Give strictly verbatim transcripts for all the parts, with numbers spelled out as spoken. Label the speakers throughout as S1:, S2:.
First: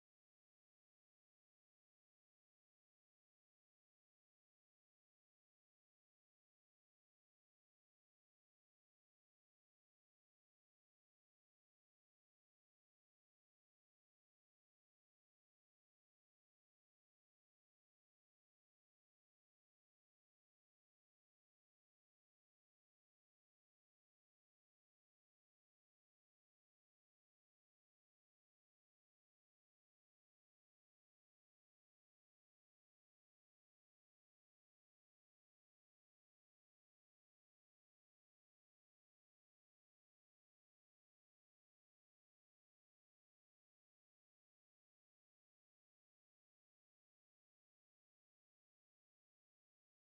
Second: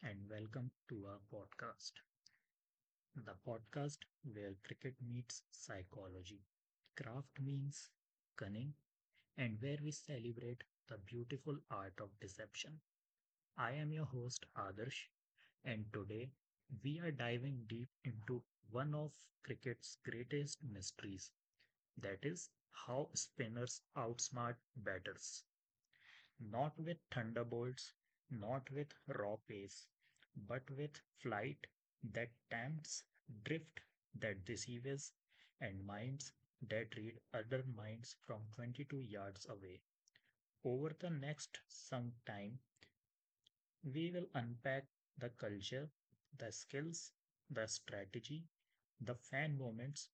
S1: and welcome to our podcast. The podcast where cricket meets psychology, craft means cunning, and where we celebrate the beautiful art of deception. I am your host, Adarsh, and today we are diving deep into one of cricket's greatest mysteries, that is, how spinners outsmart batters not with thunderbolts, not with raw pace, but with flight that tempts, drift that deceives, and minds that read other minds from twenty-two yards away. Over the next some time, we will unpack the culture, the skills, the strategy, the fan moments,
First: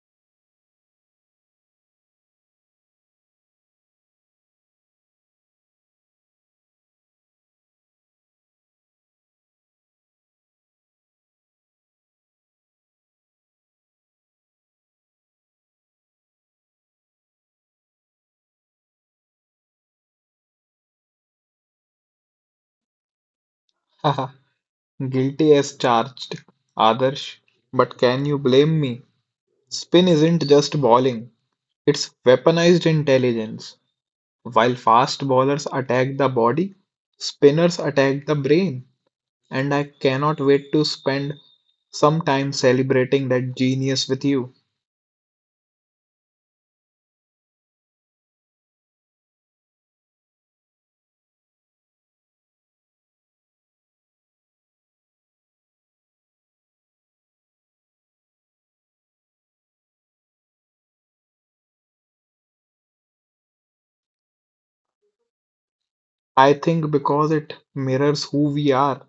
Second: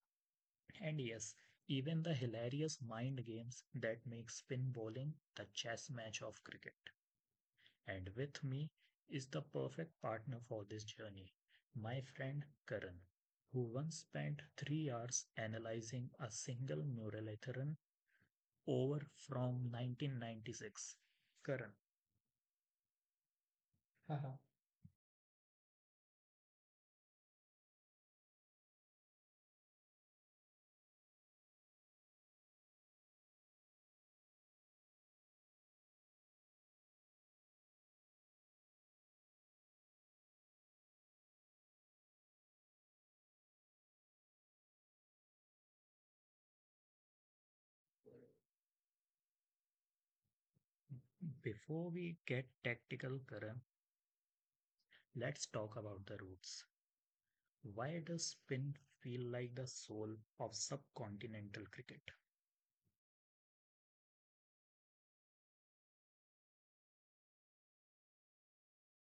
S1: and yes, even the hilarious mind games that make spin bowling the chess match of cricket. And with me is the perfect partner for this journey, my friend Karan, who once spent three hours analyzing a single muralitharan over from nineteen ninety-six. Karan,
S2: Haha,
S1: haha.
S2: guilty as charged, Adarsh. But can you blame me? Spin isn't just bowling, it's weaponized intelligence. While fast bowlers attack the body, spinners attack the brain. And I cannot wait to spend some time celebrating that genius with you.
S1: Before we get tactical, Karan, let's talk about the roots. Why does spin feel like the soul of subcontinental cricket?
S2: I think because it mirrors who we are.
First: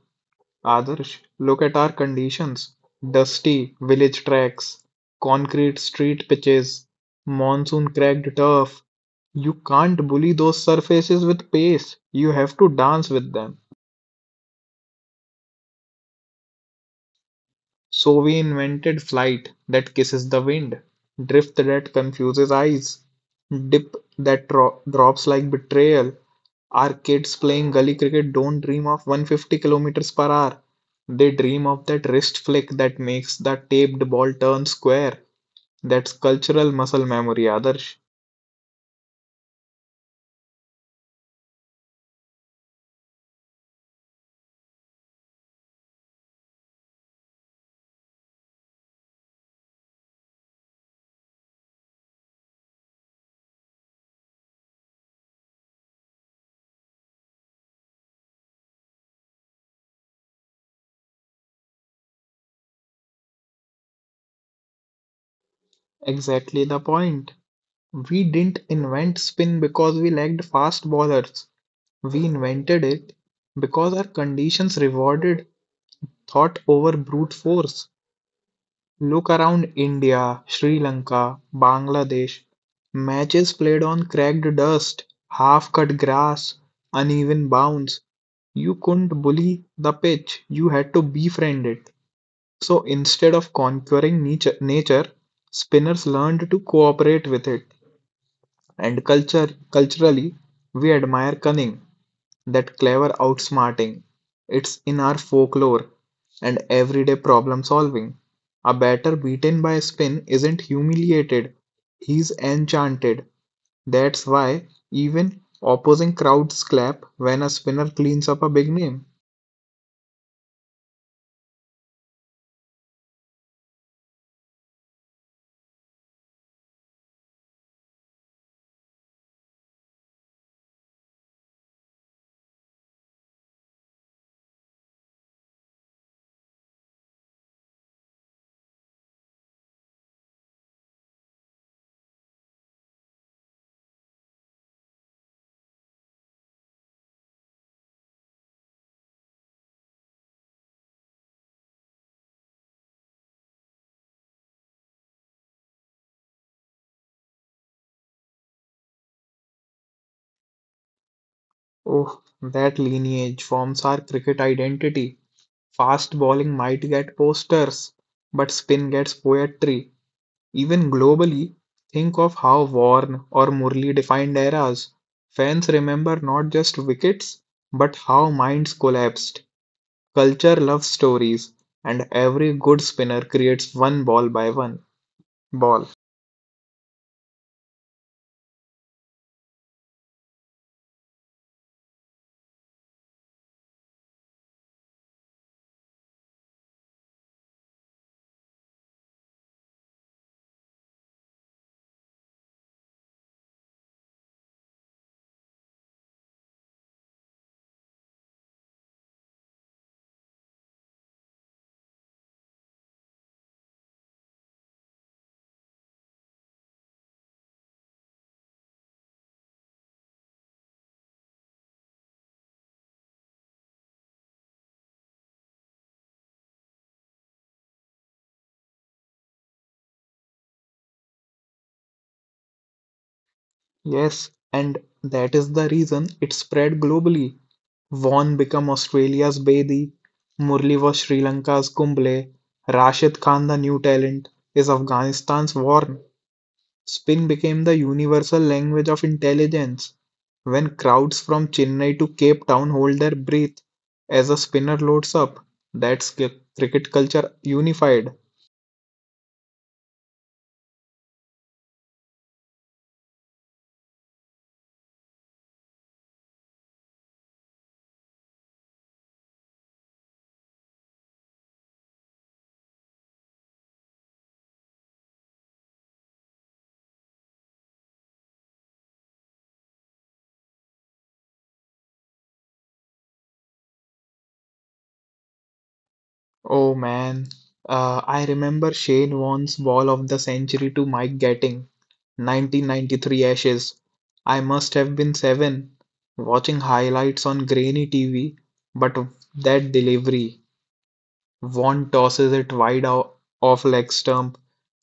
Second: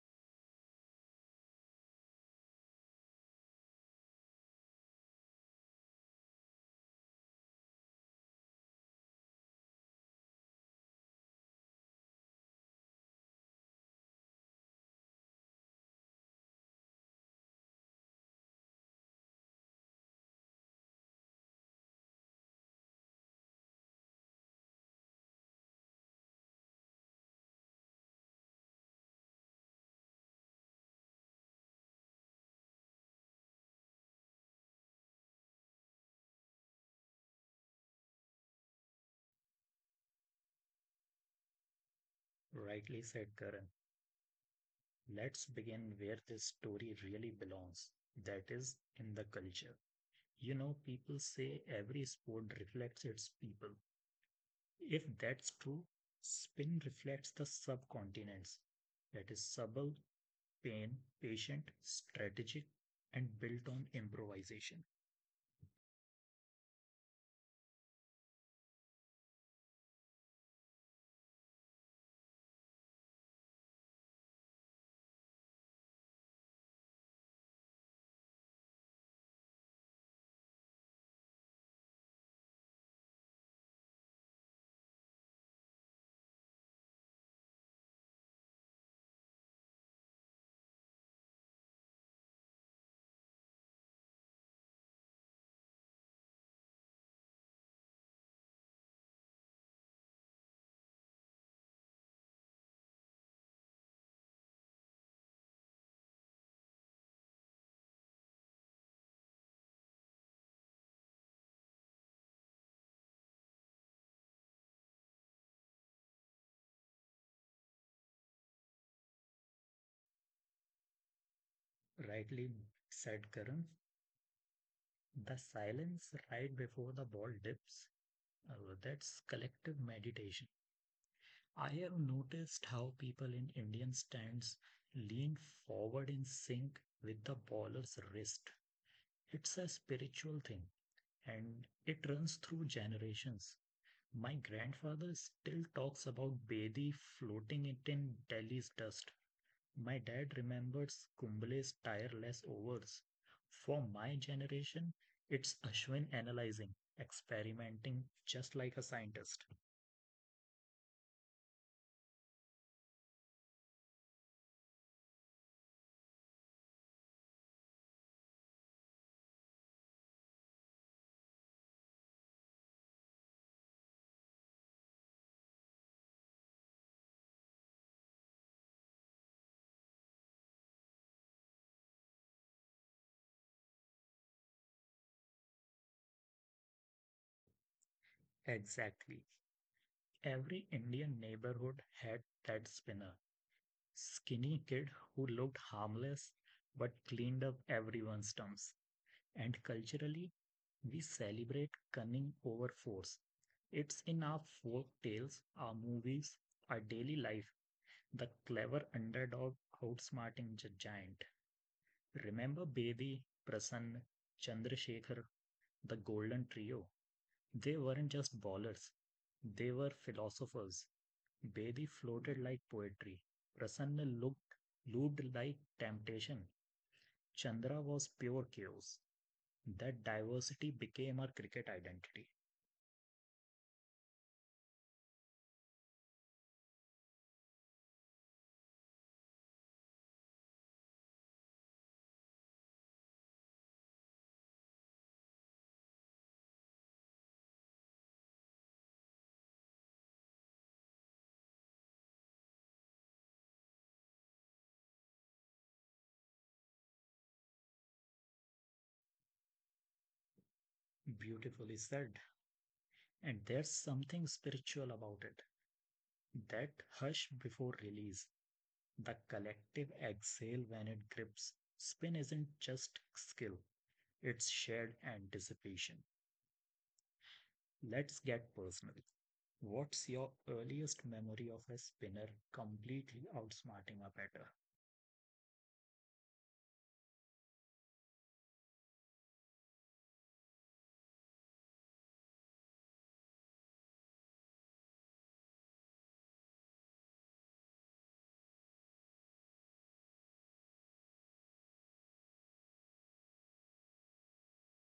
S2: Adarsh, look at our conditions: dusty village tracks, concrete street pitches, monsoon cracked turf. You can't bully those surfaces with pace, you have to dance with them. So we invented flight that kisses the wind, drift that confuses eyes, dip that dro- drops like betrayal. Our kids playing gully cricket don't dream of one hundred fifty kilometers per hour. They dream of that wrist flick that makes the taped ball turn square. That's cultural muscle memory, Adarsh.
S1: Rightly said, Karan. Let's begin where this story really belongs, that is, in the culture. You know, people say every sport reflects its people. If that's true, spin reflects the subcontinents. That is subtle, pain, patient, strategic, and built on improvisation.
S2: Exactly the point. We didn't invent spin because we lacked fast bowlers. We invented it because our conditions rewarded thought over brute force. Look around India, Sri Lanka, Bangladesh. Matches played on cracked dust, half-cut grass, uneven bounds. You couldn't bully the pitch, you had to befriend it. So instead of conquering nature, nature, spinners learned to cooperate with it. And culture, culturally, we admire cunning, that clever outsmarting. It's in our folklore and everyday problem solving. A batter beaten by a spin isn't humiliated, he's enchanted. That's why even opposing crowds clap when a spinner cleans up a big name.
S1: Rightly said, Karan, the silence right before the ball dips, uh, that's collective meditation. I have noticed how people in Indian stands lean forward in sync with the baller's wrist. It's a spiritual thing, and it runs through generations. My grandfather still talks about Bedi floating it in Delhi's dust. My dad remembers Kumble's tireless overs. For my generation, it's Ashwin analyzing, experimenting just like a scientist.
S2: Oh, that lineage forms our cricket identity. Fast bowling might get posters, but spin gets poetry. Even globally, think of how Warren or Murli defined eras. Fans remember not just wickets, but how minds collapsed. Culture loves stories, and every good spinner creates one ball by one ball.
S1: Exactly. Every Indian neighborhood had that spinner. Skinny kid who looked harmless but cleaned up everyone's dumps. And culturally, we celebrate cunning over force. It's in our folk tales, our movies, our daily life, the clever underdog outsmarting the giant. Remember Bedi, Prasanna, Chandrasekhar, the Golden Trio? They weren't just ballers, they were philosophers. Bedi floated like poetry. Prasanna looked, looped like temptation. Chandra was pure chaos. That diversity became our cricket identity.
S2: Yes, and that is the reason it spread globally. Vaughan became Australia's Bedi, Murli was Sri Lanka's Kumble, Rashid Khan, the new talent, is Afghanistan's Warren. Spin became the universal language of intelligence when crowds from Chennai to Cape Town hold their breath as a spinner loads up. That's cricket culture unified.
S1: Beautifully said. And there's something spiritual about it. That hush before release, the collective exhale when it grips. Spin isn't just skill, it's shared anticipation. Let's get personal. What's your earliest memory of a spinner completely outsmarting a batter?
S2: Oh man, uh, I remember Shane Warne's ball of the century to Mike Gatting, nineteen ninety-three Ashes. I must have been seven, watching highlights on grainy T V, but that delivery. Vaughn tosses it wide out off leg stump,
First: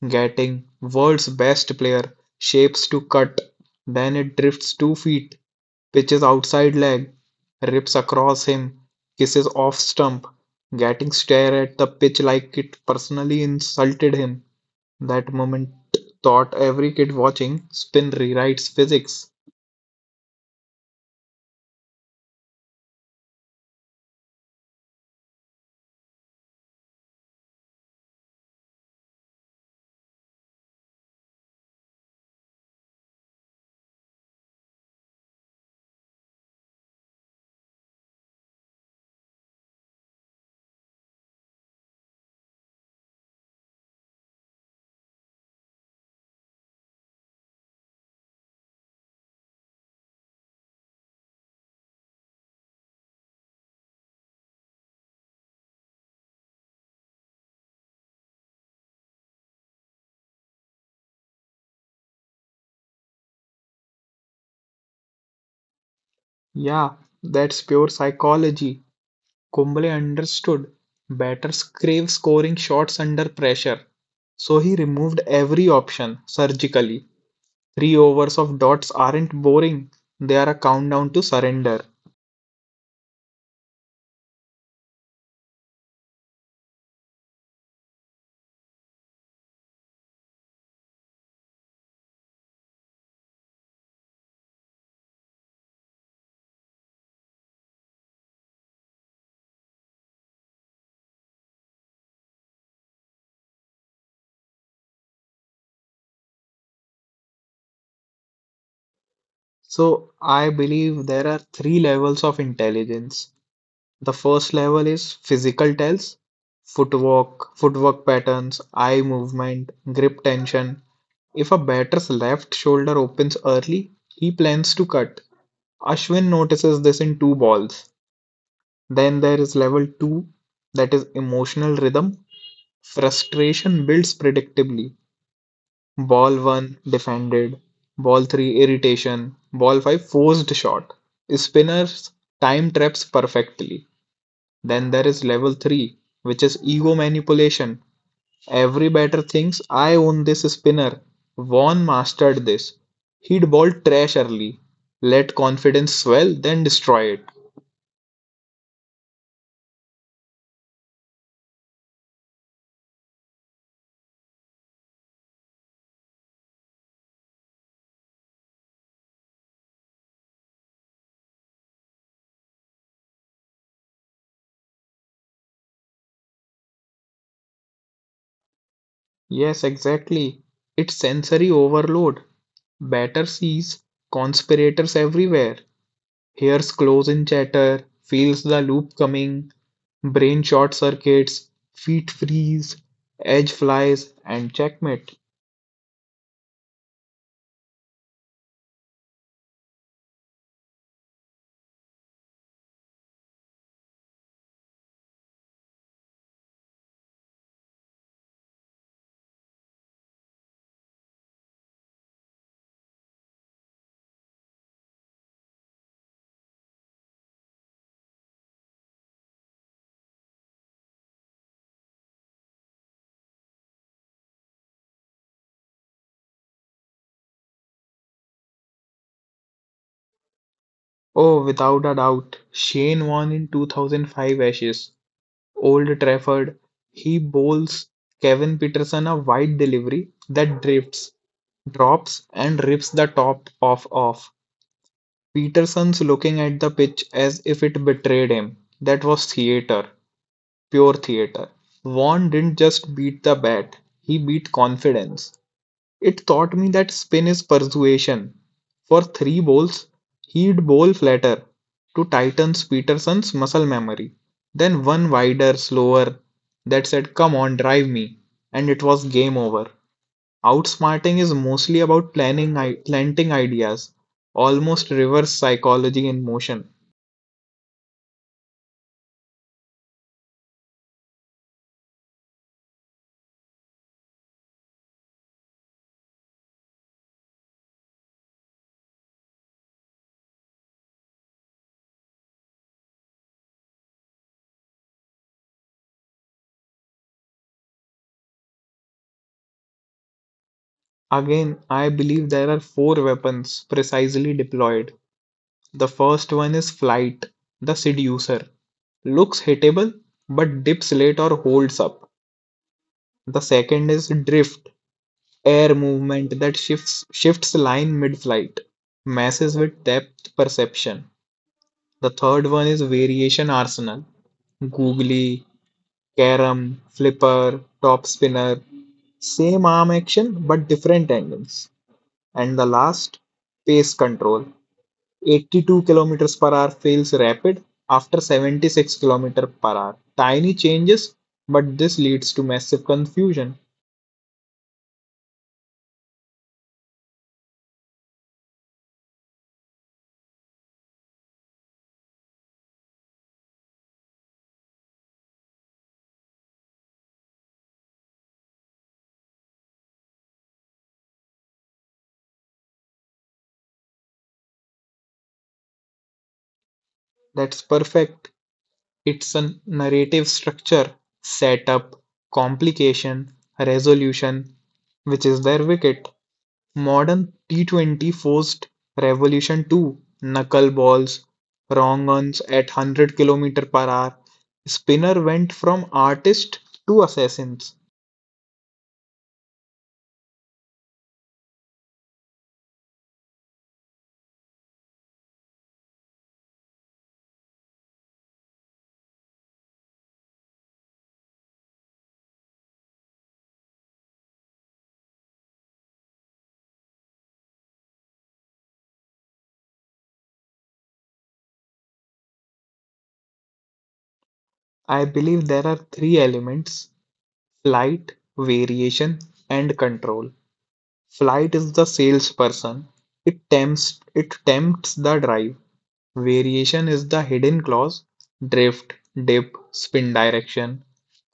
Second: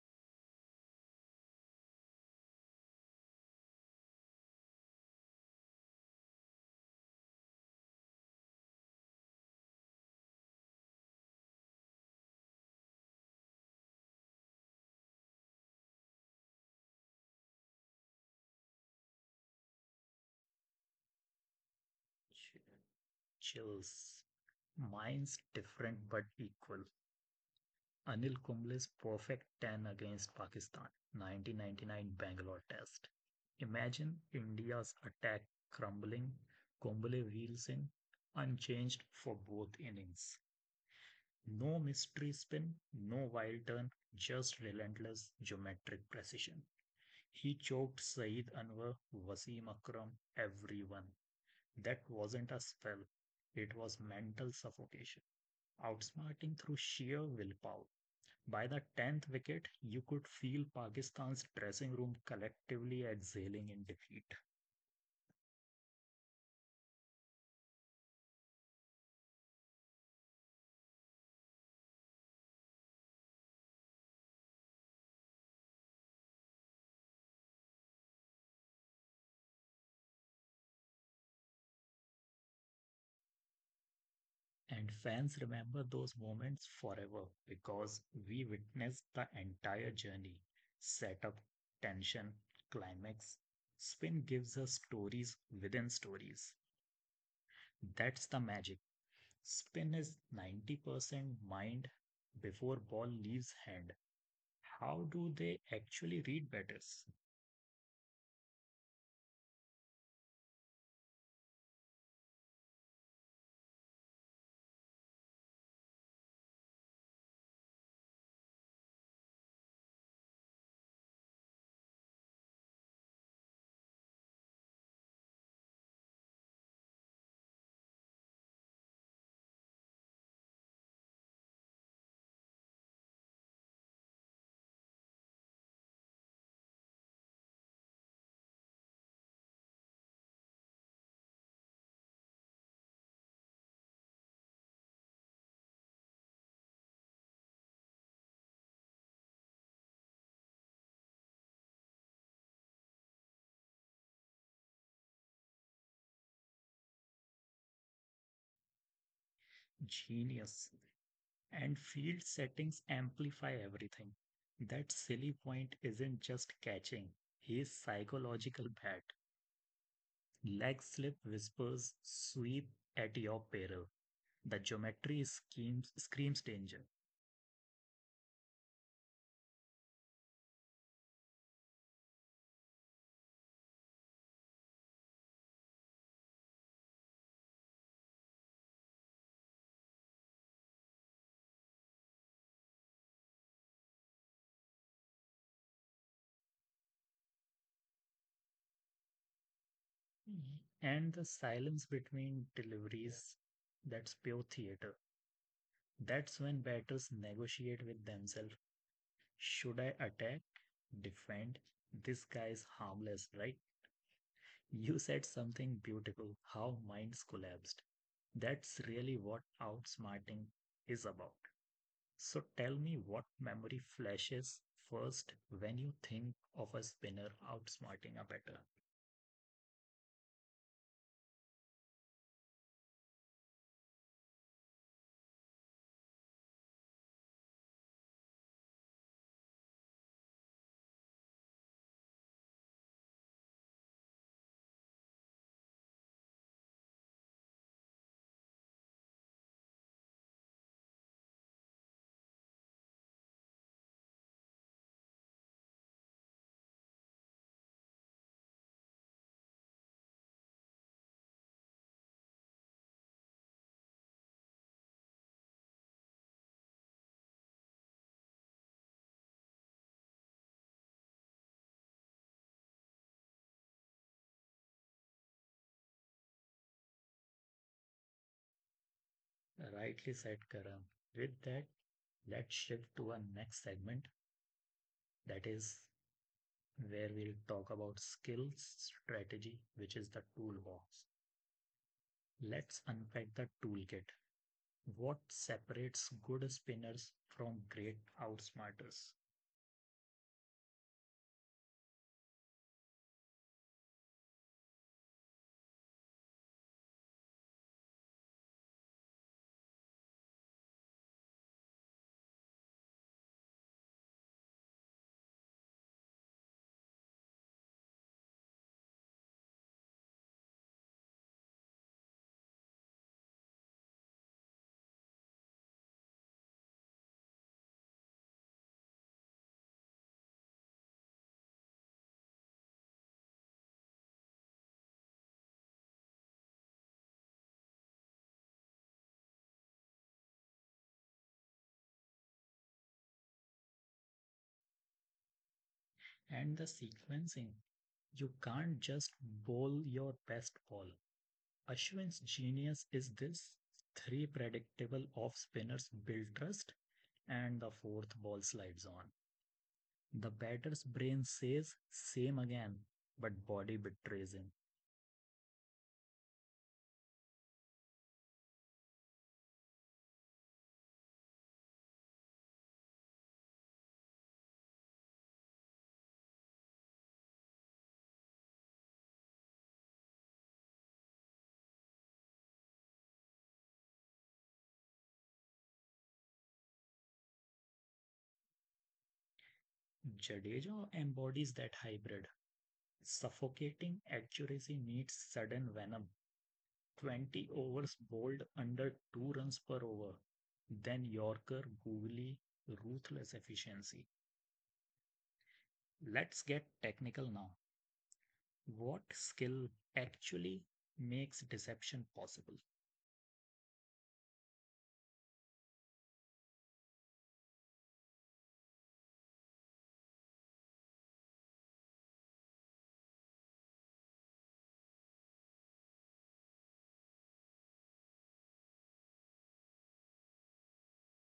S2: getting "World's Best Player" shapes to cut, then it drifts two feet, pitches outside leg, rips across him, kisses off stump, getting stare at the pitch like it personally insulted him. That moment taught every kid watching spin rewrites physics.
S1: Chills. Mine's different but equal. Anil Kumble's perfect ten against Pakistan, nineteen ninety-nine Bangalore Test. Imagine India's attack crumbling, Kumble wheels in, unchanged for both innings. No mystery spin, no wild turn, just relentless geometric precision. He choked Saeed Anwar, Wasim Akram, everyone. That wasn't a spell, it was mental suffocation, outsmarting through sheer willpower. By the tenth wicket, you could feel Pakistan's dressing room collectively exhaling in defeat.
S2: Yeah, that's pure psychology. Kumble understood. Batters crave scoring shots under pressure. So he removed every option, surgically. Three overs of dots aren't boring, they are a countdown to surrender.
S1: And fans remember those moments forever because we witnessed the entire journey: setup, tension, climax. Spin gives us stories within stories. That's the magic. Spin is ninety percent mind before ball leaves hand. How do they actually read batters?
S2: So I believe there are three levels of intelligence. The first level is physical tells, footwork, footwork patterns, eye movement, grip tension. If a batter's left shoulder opens early, he plans to cut. Ashwin notices this in two balls. Then there is level two, that is emotional rhythm. Frustration builds predictably. Ball one defended, ball three irritation, ball five forced shot. Spinners time traps perfectly. Then there is level three, which is ego manipulation. Every batter thinks I own this spinner. Vaughan mastered this. He'd ball trash early, let confidence swell, then destroy it.
S1: Genius. And field settings amplify everything. That silly point isn't just catching, his psychological bat. Leg slip whispers sweep at your peril. The geometry schemes, screams danger,
S2: Yes, exactly. It's sensory overload. Batter sees conspirators everywhere. Ears close in chatter, feels the loop coming, brain short circuits, feet freeze, edge flies, and checkmate.
S1: and the silence between deliveries, that's pure theater. That's when batters negotiate with themselves. Should I attack? Defend? This guy is harmless, right? You said something beautiful, how minds collapsed. That's really what outsmarting is about. So tell me what memory flashes first when you think of a spinner outsmarting a better.
S2: Oh, without a doubt, Shane won in two thousand five Ashes. Old Trafford, he bowls Kevin Peterson a wide delivery that drifts, drops, and rips the top off off. Peterson's looking at the pitch as if it betrayed him. That was theatre, pure theater. Vaughn didn't just beat the bat, he beat confidence. It taught me that spin is persuasion. For three balls, he'd bowl flatter to tighten Peterson's muscle memory. Then one wider, slower, that said, "Come on, drive me." And it was game over. Outsmarting is mostly about planning, planting ideas, almost reverse psychology in motion.
S1: Rightly said, Karan. With that, let's shift to our next segment. That is where we'll talk about skills strategy, which is the toolbox. Let's unpack the toolkit, what separates good spinners from great outsmarters.
S2: Again, I believe there are four weapons precisely deployed. The first one is flight, the seducer. Looks hittable but dips late or holds up. The second is drift, air movement that shifts shifts line mid-flight, messes with depth perception. The third one is variation arsenal, googly, carom, flipper, top spinner, same arm action but different angles. And the last, pace control, eighty-two kilometers per hour feels rapid after seventy-six kilometers per hour. Tiny changes, but this leads to massive confusion.
S1: And the sequencing. You can't just bowl your best ball. Ashwin's genius is this: three predictable off spinners build trust, and the fourth ball slides on. The batter's brain says, same again, but body betrays him.
S2: That's perfect. It's a narrative structure, setup, complication, resolution, which is their wicket. Modern T twenty forced revolution too. Knuckle balls, wrong ons at one hundred kilometers per hour. Spinner went from artist to assassins.
S1: Jadeja embodies that hybrid. Suffocating accuracy needs sudden venom, twenty overs bowled under two runs per over, then Yorker, Googly, ruthless efficiency. Let's get technical now. What skill actually makes deception possible?
S2: I believe there are three elements: flight, variation, and control. Flight is the salesperson, it tempts, it tempts the drive. Variation is the hidden clause: drift, dip, spin direction.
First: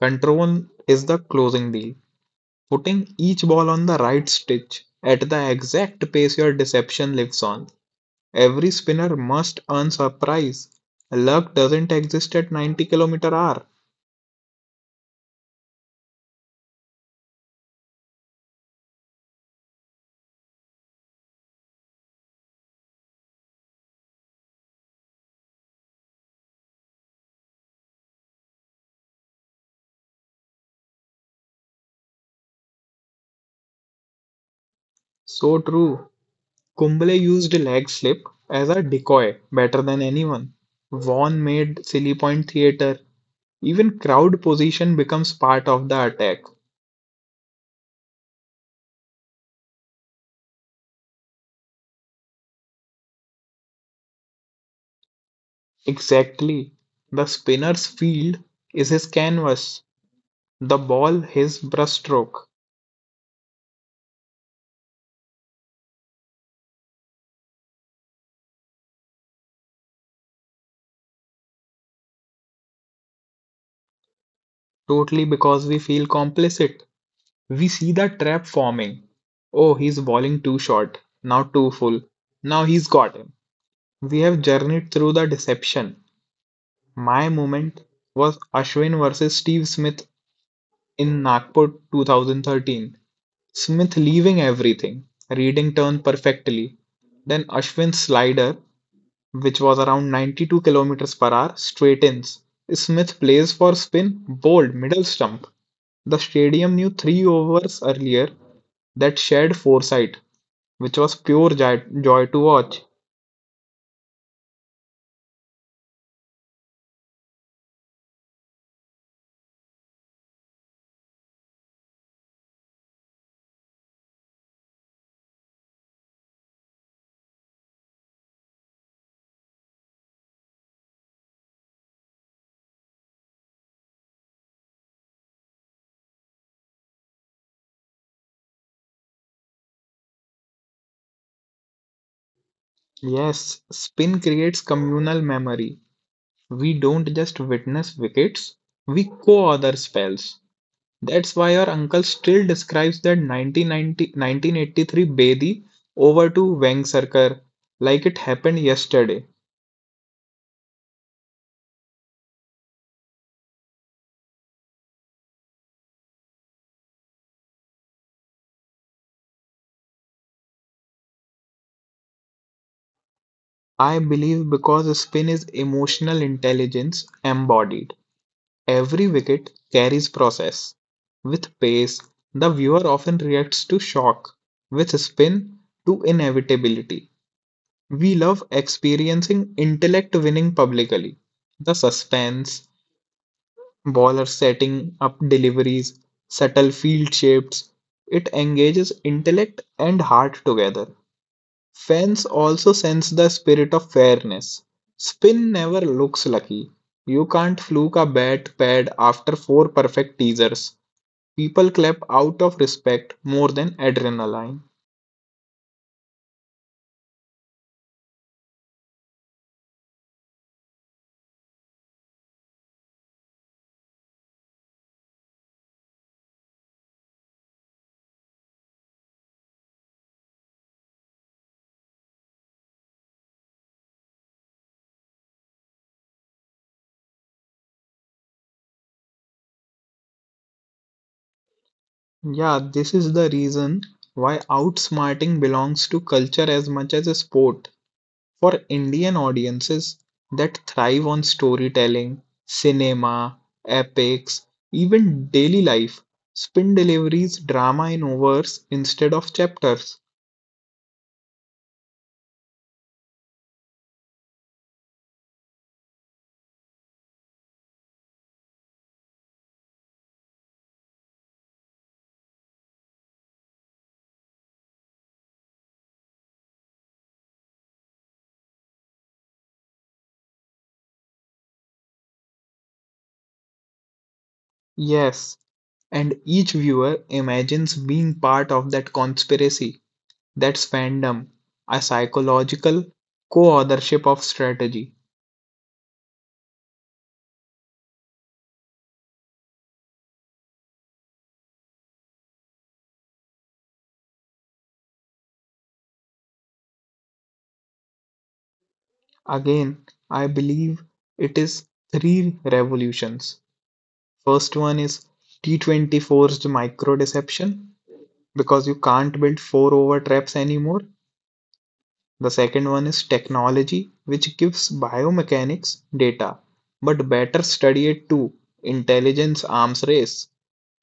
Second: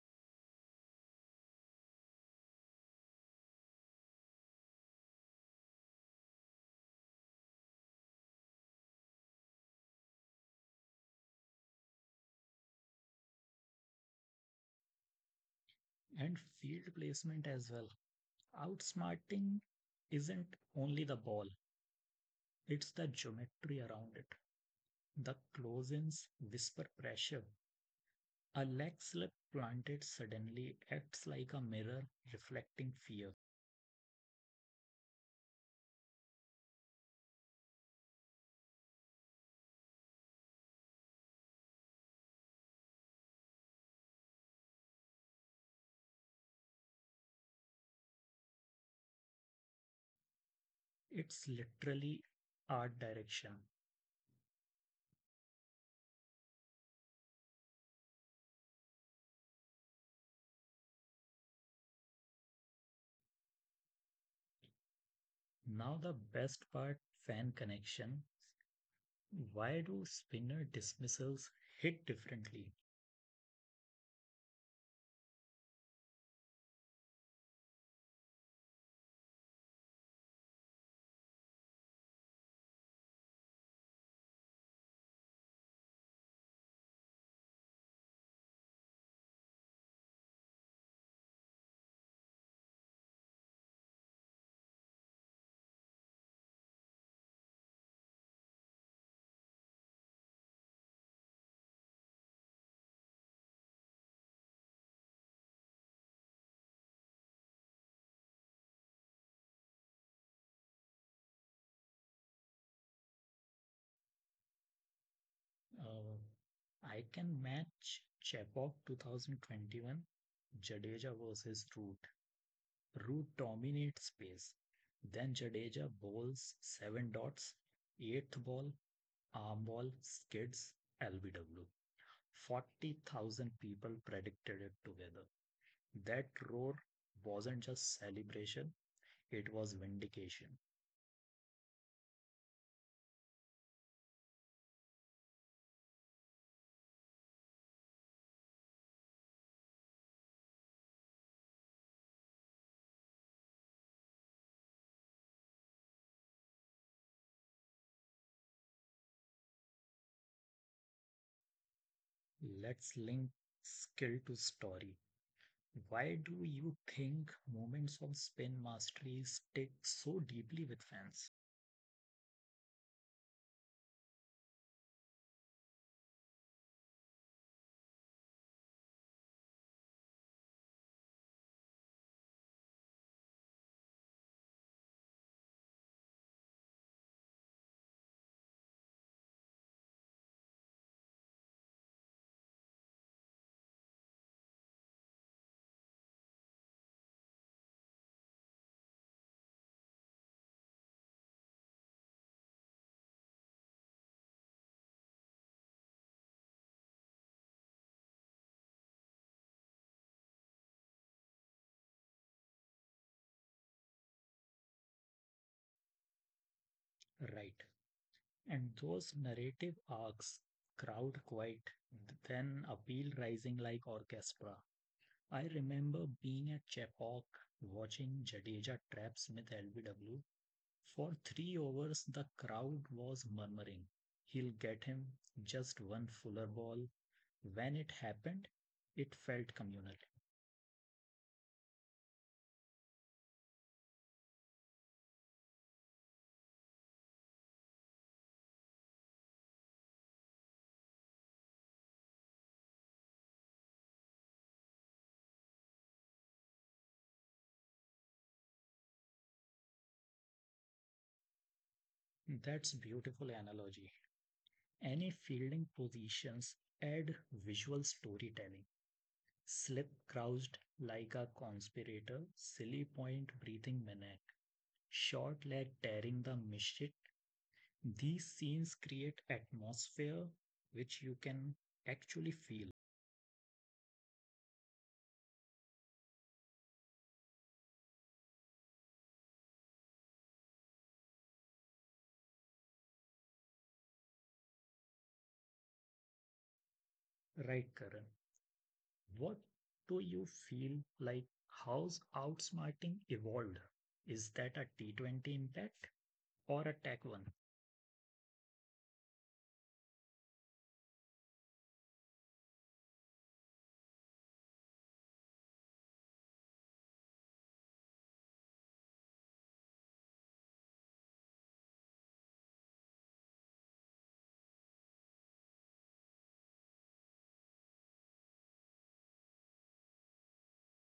S2: Control is the closing deal, putting each ball on the right stitch at the exact pace your deception lives on. Every spinner must earn surprise. Luck doesn't exist at ninety kilometer hour.
S1: And field placement as well. Outsmarting isn't only the ball, it's the geometry around it. The close ins whisper pressure. A leg slip planted suddenly acts like a mirror reflecting fear.
S2: So true. Kumble used leg slip as a decoy better than anyone. Vaughan made silly point theater. Even crowd position becomes part of the attack.
S1: It's literally art direction.
S2: Exactly. The spinner's field is his canvas, the ball his brushstroke.
S1: Now, the best part, fan connection. Why do spinner dismissals hit differently?
S2: Totally, because we feel complicit. We see the trap forming. Oh, he's bowling too short, now too full. Now he's got him. We have journeyed through the deception. My moment was Ashwin versus Steve Smith in Nagpur twenty thirteen, Smith leaving everything, reading turn perfectly, then Ashwin's slider, which was around ninety-two kilometers per hour, straightens. Smith plays for spin, bowled middle stump. The stadium knew three overs earlier, that shared foresight, which was pure joy, joy to watch.
S1: Uh, I can match Chekhov twenty twenty-one, Jadeja versus Root. Root dominates space. Then Jadeja bowls seven dots, eighth ball, arm ball, skids, L B W. forty thousand people predicted it together. That roar wasn't just celebration, it was vindication.
S2: Yes, spin creates communal memory. We don't just witness wickets, we co author spells. That's why our uncle still describes that nineteen ninety Bedi over to Vengsarkar, like it happened yesterday.
S1: Let's link skill to story. Why do you think moments of spin mastery stick so deeply with fans?
S2: I believe because spin is emotional intelligence embodied. Every wicket carries process. With pace, the viewer often reacts to shock. With spin, to inevitability. We love experiencing intellect winning publicly. The suspense, bowlers setting up deliveries, subtle field shapes. It engages intellect and heart together. Fans also sense the spirit of fairness. Spin never looks lucky. You can't fluke a bat pad after four perfect teasers. People clap out of respect more than adrenaline.
S1: Right. And those narrative arcs, crowd quiet, then appeal rising like orchestra. I remember being at Chepauk watching Jadeja trap Smith L B W. For three overs the crowd was murmuring, he'll get him, just one fuller ball. When it happened, it felt communal.
S2: Yeah, this is the reason why outsmarting belongs to culture as much as a sport. For Indian audiences that thrive on storytelling, cinema, epics, even daily life, spin delivers drama in hours instead of chapters.
S1: That's beautiful analogy. Any fielding positions add visual storytelling. Slip crouched like a conspirator, silly point breathing maniac, short leg tearing the misfit. These scenes create atmosphere which you can actually feel.
S2: Yes, and each viewer imagines being part of that conspiracy. That's fandom, a psychological co authorship of strategy.
S1: Right, Karan. What do you feel like, how's outsmarting evolved? Is that a T twenty impact or a tech one?
S2: Again, I believe it is three revolutions. First one is T twenty forced micro deception, because you can't build four over traps anymore. The second one is technology, which gives biomechanics data, but better study it too. Intelligence arms race.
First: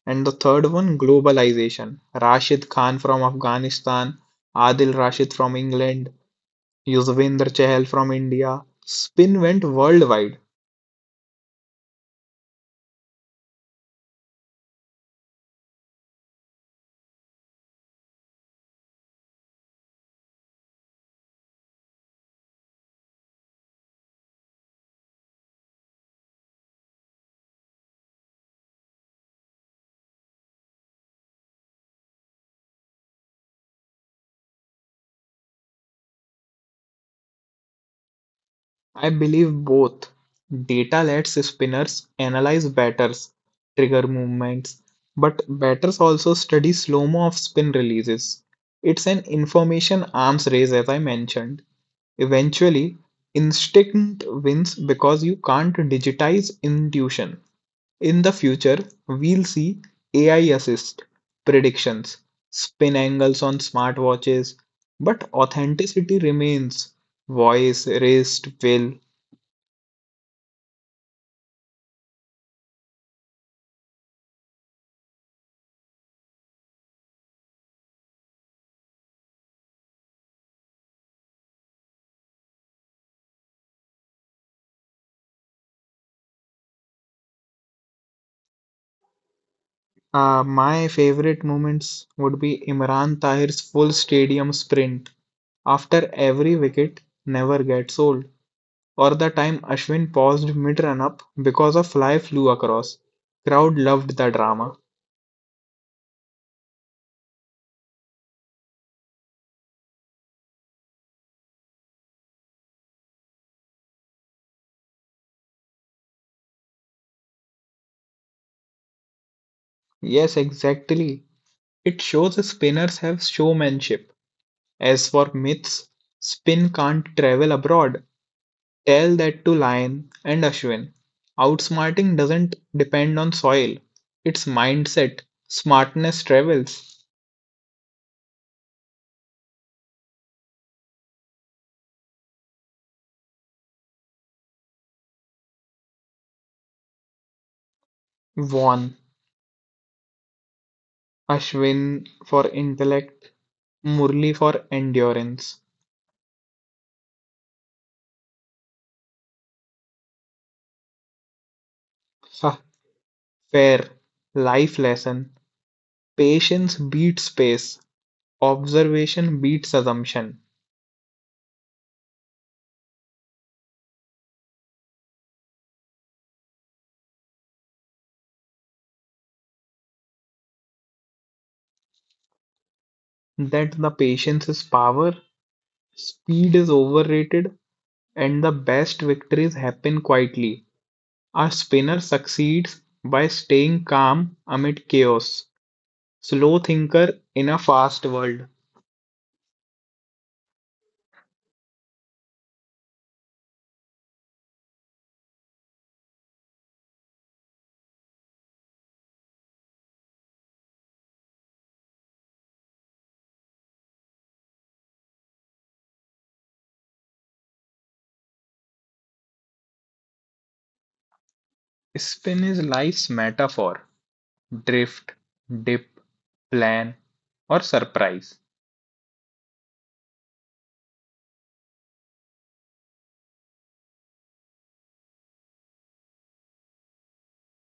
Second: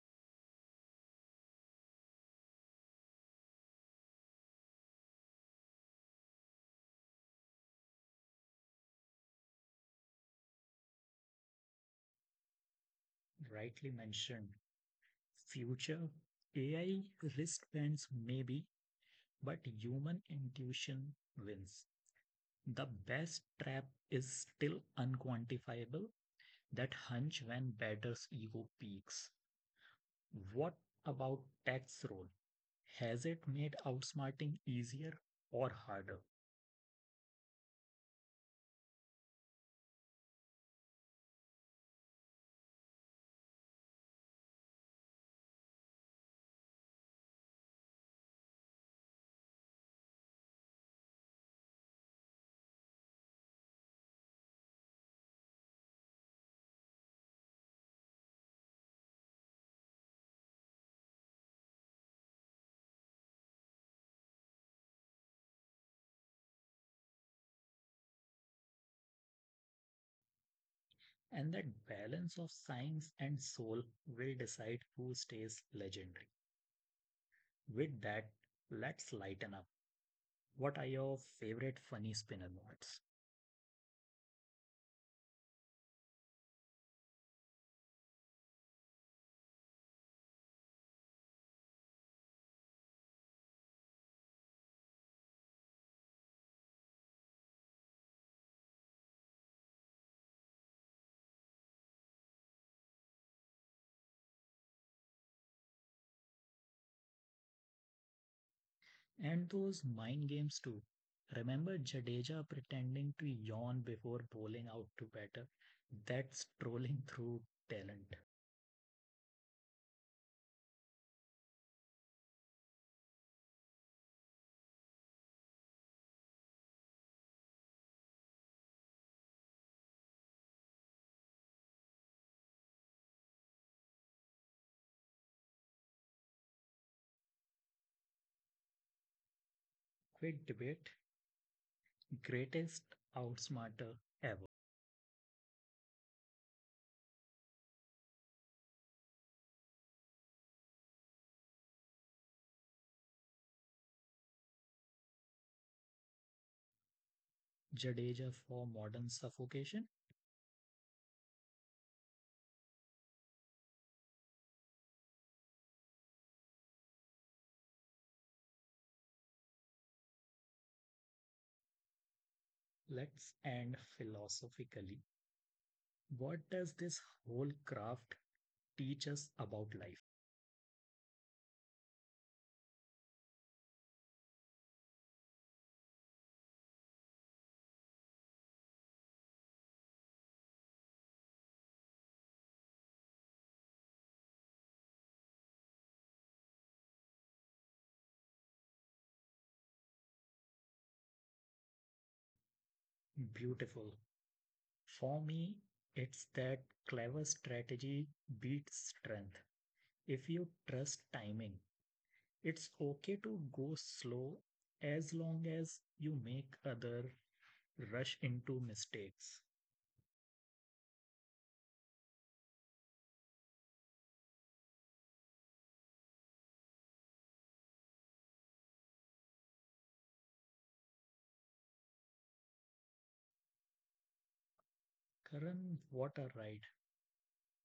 S2: And the third one, globalization. Rashid Khan from Afghanistan, Adil Rashid from England, Yuzvendra Chahal from India. Spin went worldwide.
S1: Rightly mentioned. Future A I wristbands maybe, but human intuition wins. The best trap is still unquantifiable, that hunch when batter's ego peaks. What about tech's role? Has it made outsmarting easier or harder?
S2: I believe both. Data lets spinners analyze batters' trigger movements, but batters also study slow-mo of spin releases. It's an information arms race, as I mentioned. Eventually, instinct wins because you can't digitize intuition. In the future, we'll see A I assist predictions, spin angles on smartwatches, but authenticity remains voice, wrist, will.
S1: And that balance of science and soul will decide who stays legendary. With that, let's lighten up. What are your favorite funny spinner mods?
S2: Uh, my favorite moments would be Imran Tahir's full stadium sprint after every wicket never gets old, or the time Ashwin paused mid-run up because a fly flew across. Crowd loved the drama.
S1: And those mind games too. Remember Jadeja pretending to yawn before bowling out to batter? That's trolling through talent.
S2: Yes, exactly. It shows spinners have showmanship. As for myths, spin can't travel abroad. Tell that to Lion and Ashwin. Outsmarting doesn't depend on soil. It's mindset. Smartness travels.
S1: Quick debate, greatest outsmarter ever.
S2: Vaughan, Ashwin for intellect, Murli for endurance.
S1: Jadeja for modern suffocation?
S2: Huh, fair. Life lesson. Patience beats pace. Observation beats assumption.
S1: Let's end philosophically. What does this whole craft teach us about life?
S2: That the patience is power, speed is overrated, and the best victories happen quietly. A spinner succeeds by staying calm amid chaos. Slow thinker in a fast world.
S1: Beautiful. For me, it's that clever strategy beats strength. If you trust timing, it's okay to go slow as long as you make other rush into mistakes.
S2: Spin is life's metaphor: drift, dip, plan, or surprise.
S1: Karan, what a ride.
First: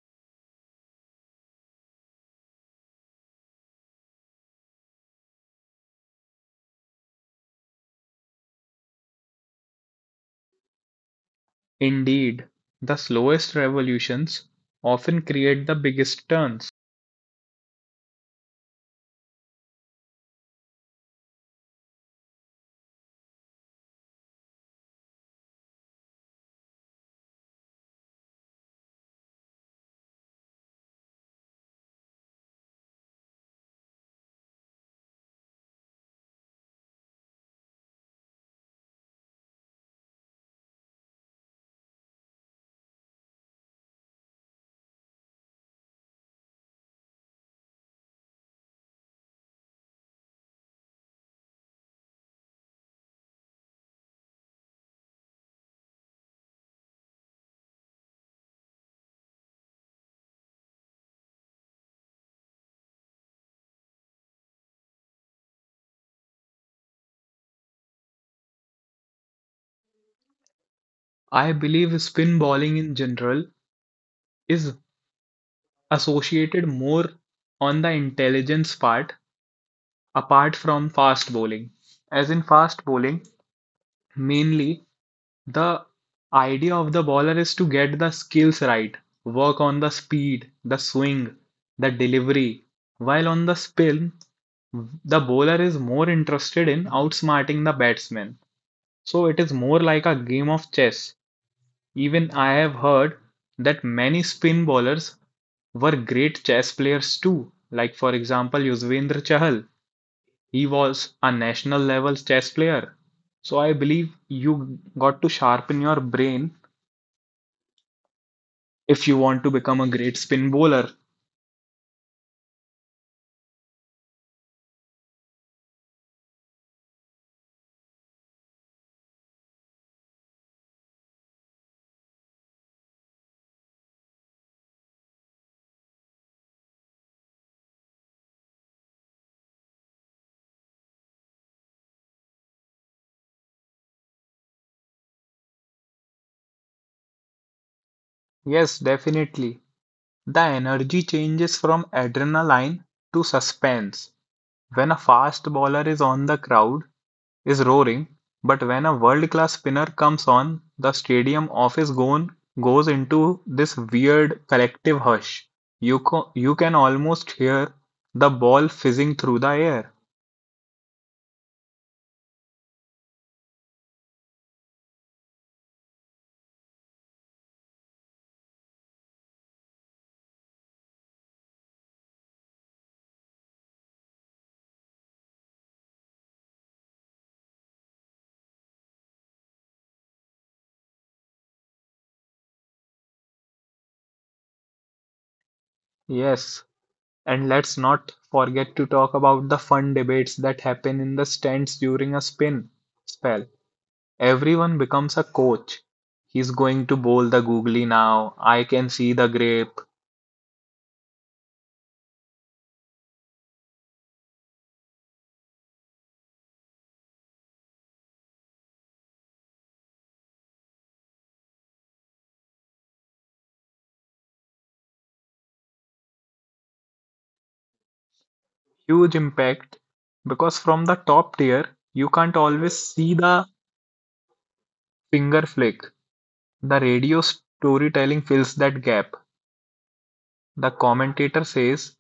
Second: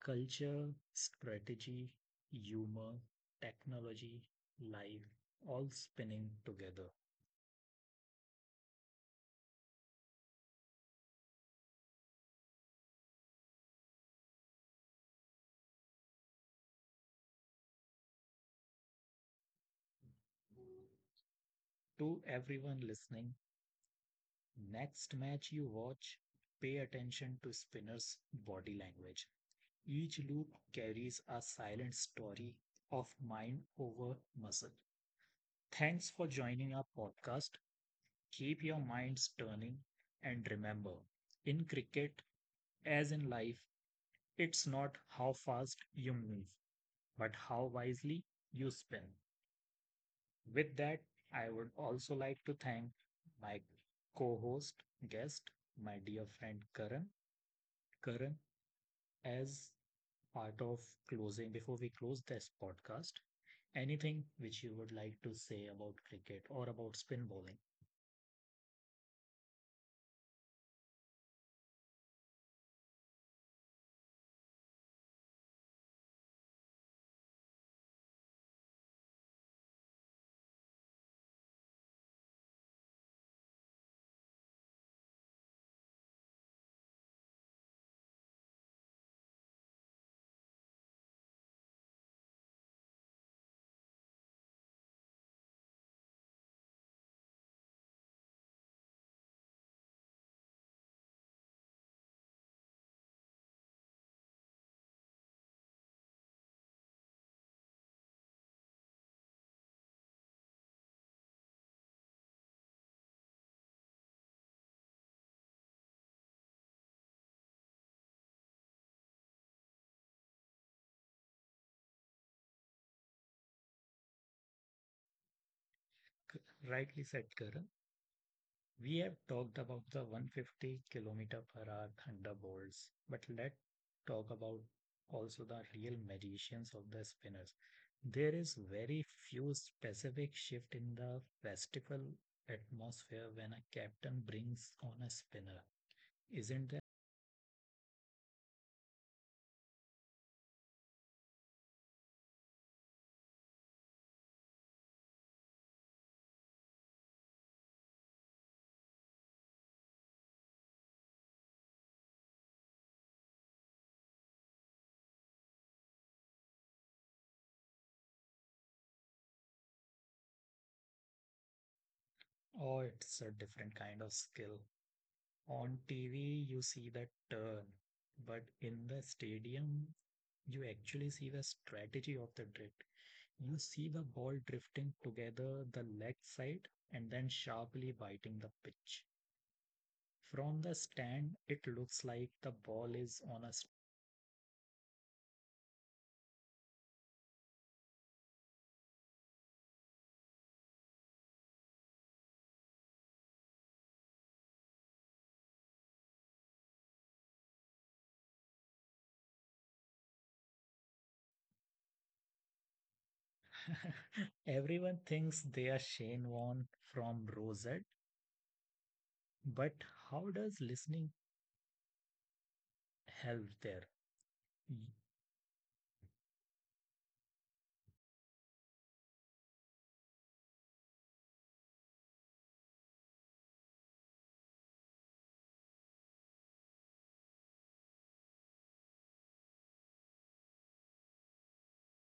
S1: Culture, strategy, humor, technology, life, all spinning together.
S2: Indeed, the slowest revolutions often create the biggest turns.
S1: To everyone listening, next match you watch, pay attention to spinner's body language. Each loop carries a silent story of mind over muscle. Thanks for joining our podcast. Keep your minds turning and remember, in cricket, as in life, it's not how fast you move, but how wisely you spin. With that, I would also like to thank my co host, guest, my dear friend Karan. Karan, as part of closing, before we close this podcast, anything which you would like to say about cricket or about spin bowling?
S2: I believe spin bowling in general is associated more on the intelligence part apart from fast bowling. As in fast bowling, mainly the idea of the bowler is to get the skills right, work on the speed, the swing, the delivery, while on the spin, the bowler is more interested in outsmarting the batsman. So it is more like a game of chess. Even I have heard that many spin bowlers were great chess players too. Like for example, Yuzvendra Chahal, he was a national level chess player. So I believe you got to sharpen your brain if you want to become a great spin bowler.
S1: C- Rightly said, Karan. We have talked about the one hundred fifty kilometer per hour thunderbolts, but let's talk about also the real magicians of the spinners. There is very few specific shift in the festival atmosphere when a captain brings on a spinner. Isn't there?
S2: Yes, definitely. The energy changes from adrenaline to suspense. When a fast bowler is on, the crowd is roaring, but when a world-class spinner comes on, the stadium office gone goes into this weird collective hush. You co- you can almost hear the ball fizzing through the air.
S1: Oh, it's a different kind of skill. On T V, you see the turn, but in the stadium, you actually see the strategy of the drift. You see the ball drifting together the leg side and then sharply biting the pitch. From the stand, it looks like the ball is on a.
S2: Yes, and let's not forget to talk about the fun debates that happen in the stands during a spin spell. Everyone becomes a coach. He's going to bowl the googly now. I can see the grape.
S1: st- Everyone thinks they are Shane Warne from Rosette, but how does listening help there?
S2: Huge impact because from the top tier, you can't always see the finger flick. The radio storytelling fills that gap. The commentator says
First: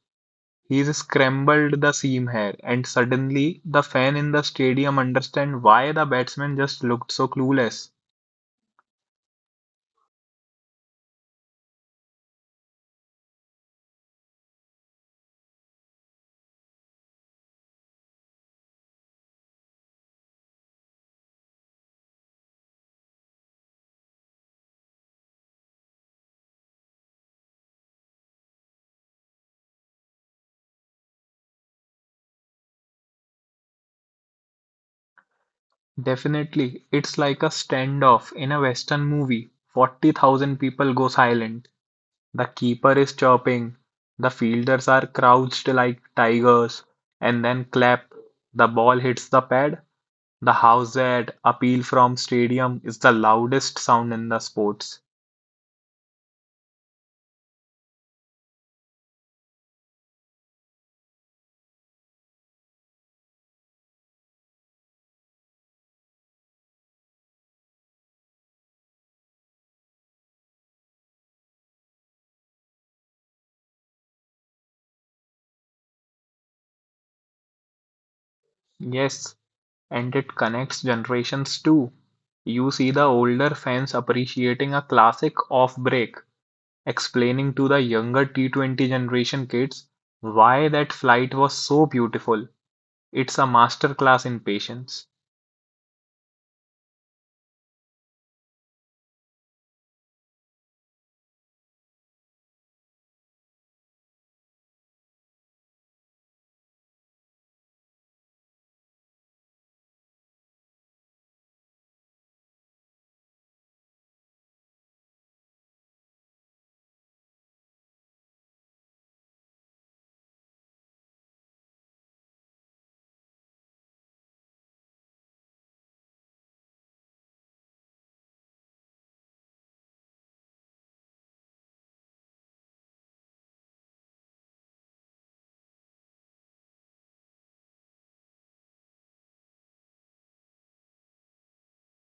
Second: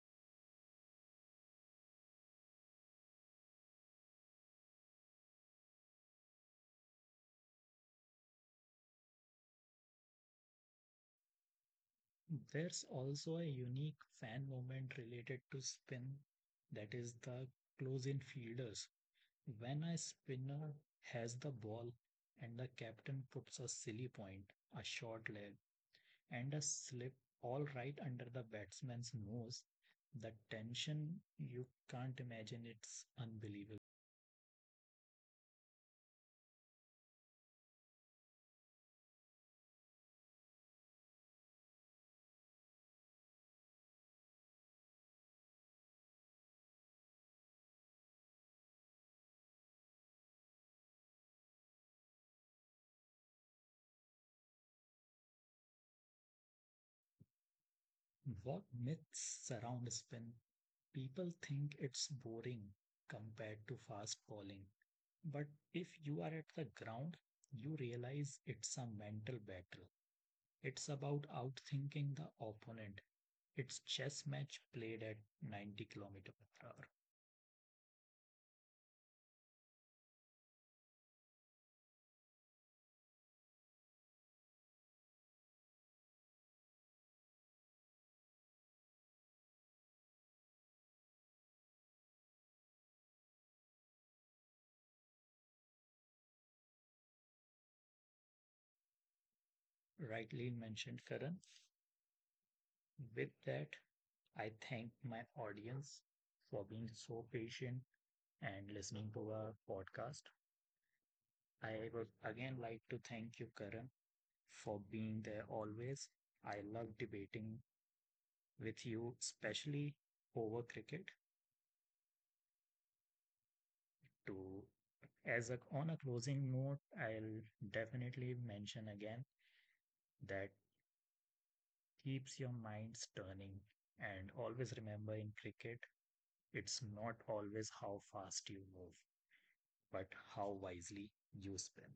S2: he's scrambled the seam here, and suddenly the fan in the stadium understand why the batsman just looked so clueless.
S1: There's also a unique fan movement related to spin, that is the close in fielders. When a spinner has the ball and the captain puts a silly point, a short leg, and a slip all right under the batsman's nose, the tension, you can't imagine, it's unbelievable.
S2: Definitely. It's like a standoff in a Western movie. forty thousand people go silent. The keeper is chirping. The fielders are crouched like tigers. And then clap. The ball hits the pad. The house that appeal from stadium is the loudest sound in the sports.
S1: What myths surround spin? People think it's boring compared to fast bowling, but if you are at the ground, you realize it's a mental battle. It's about outthinking the opponent. It's chess match played at ninety kilometer per hour.
S2: Yes, and it connects generations too. You see the older fans appreciating a classic off break explaining to the younger T twenty generation kids why that flight was so beautiful. It's a masterclass in patience.
S1: Rightly mentioned, Karan. With that, I thank my audience for being so patient and listening to our podcast. I would again like to thank you, Karan, for being there always. I love debating with you, especially over cricket. To as a on a closing note, I'll definitely mention again that keeps your minds turning and always remember, in cricket, it's not always how fast you move, but how wisely you spin.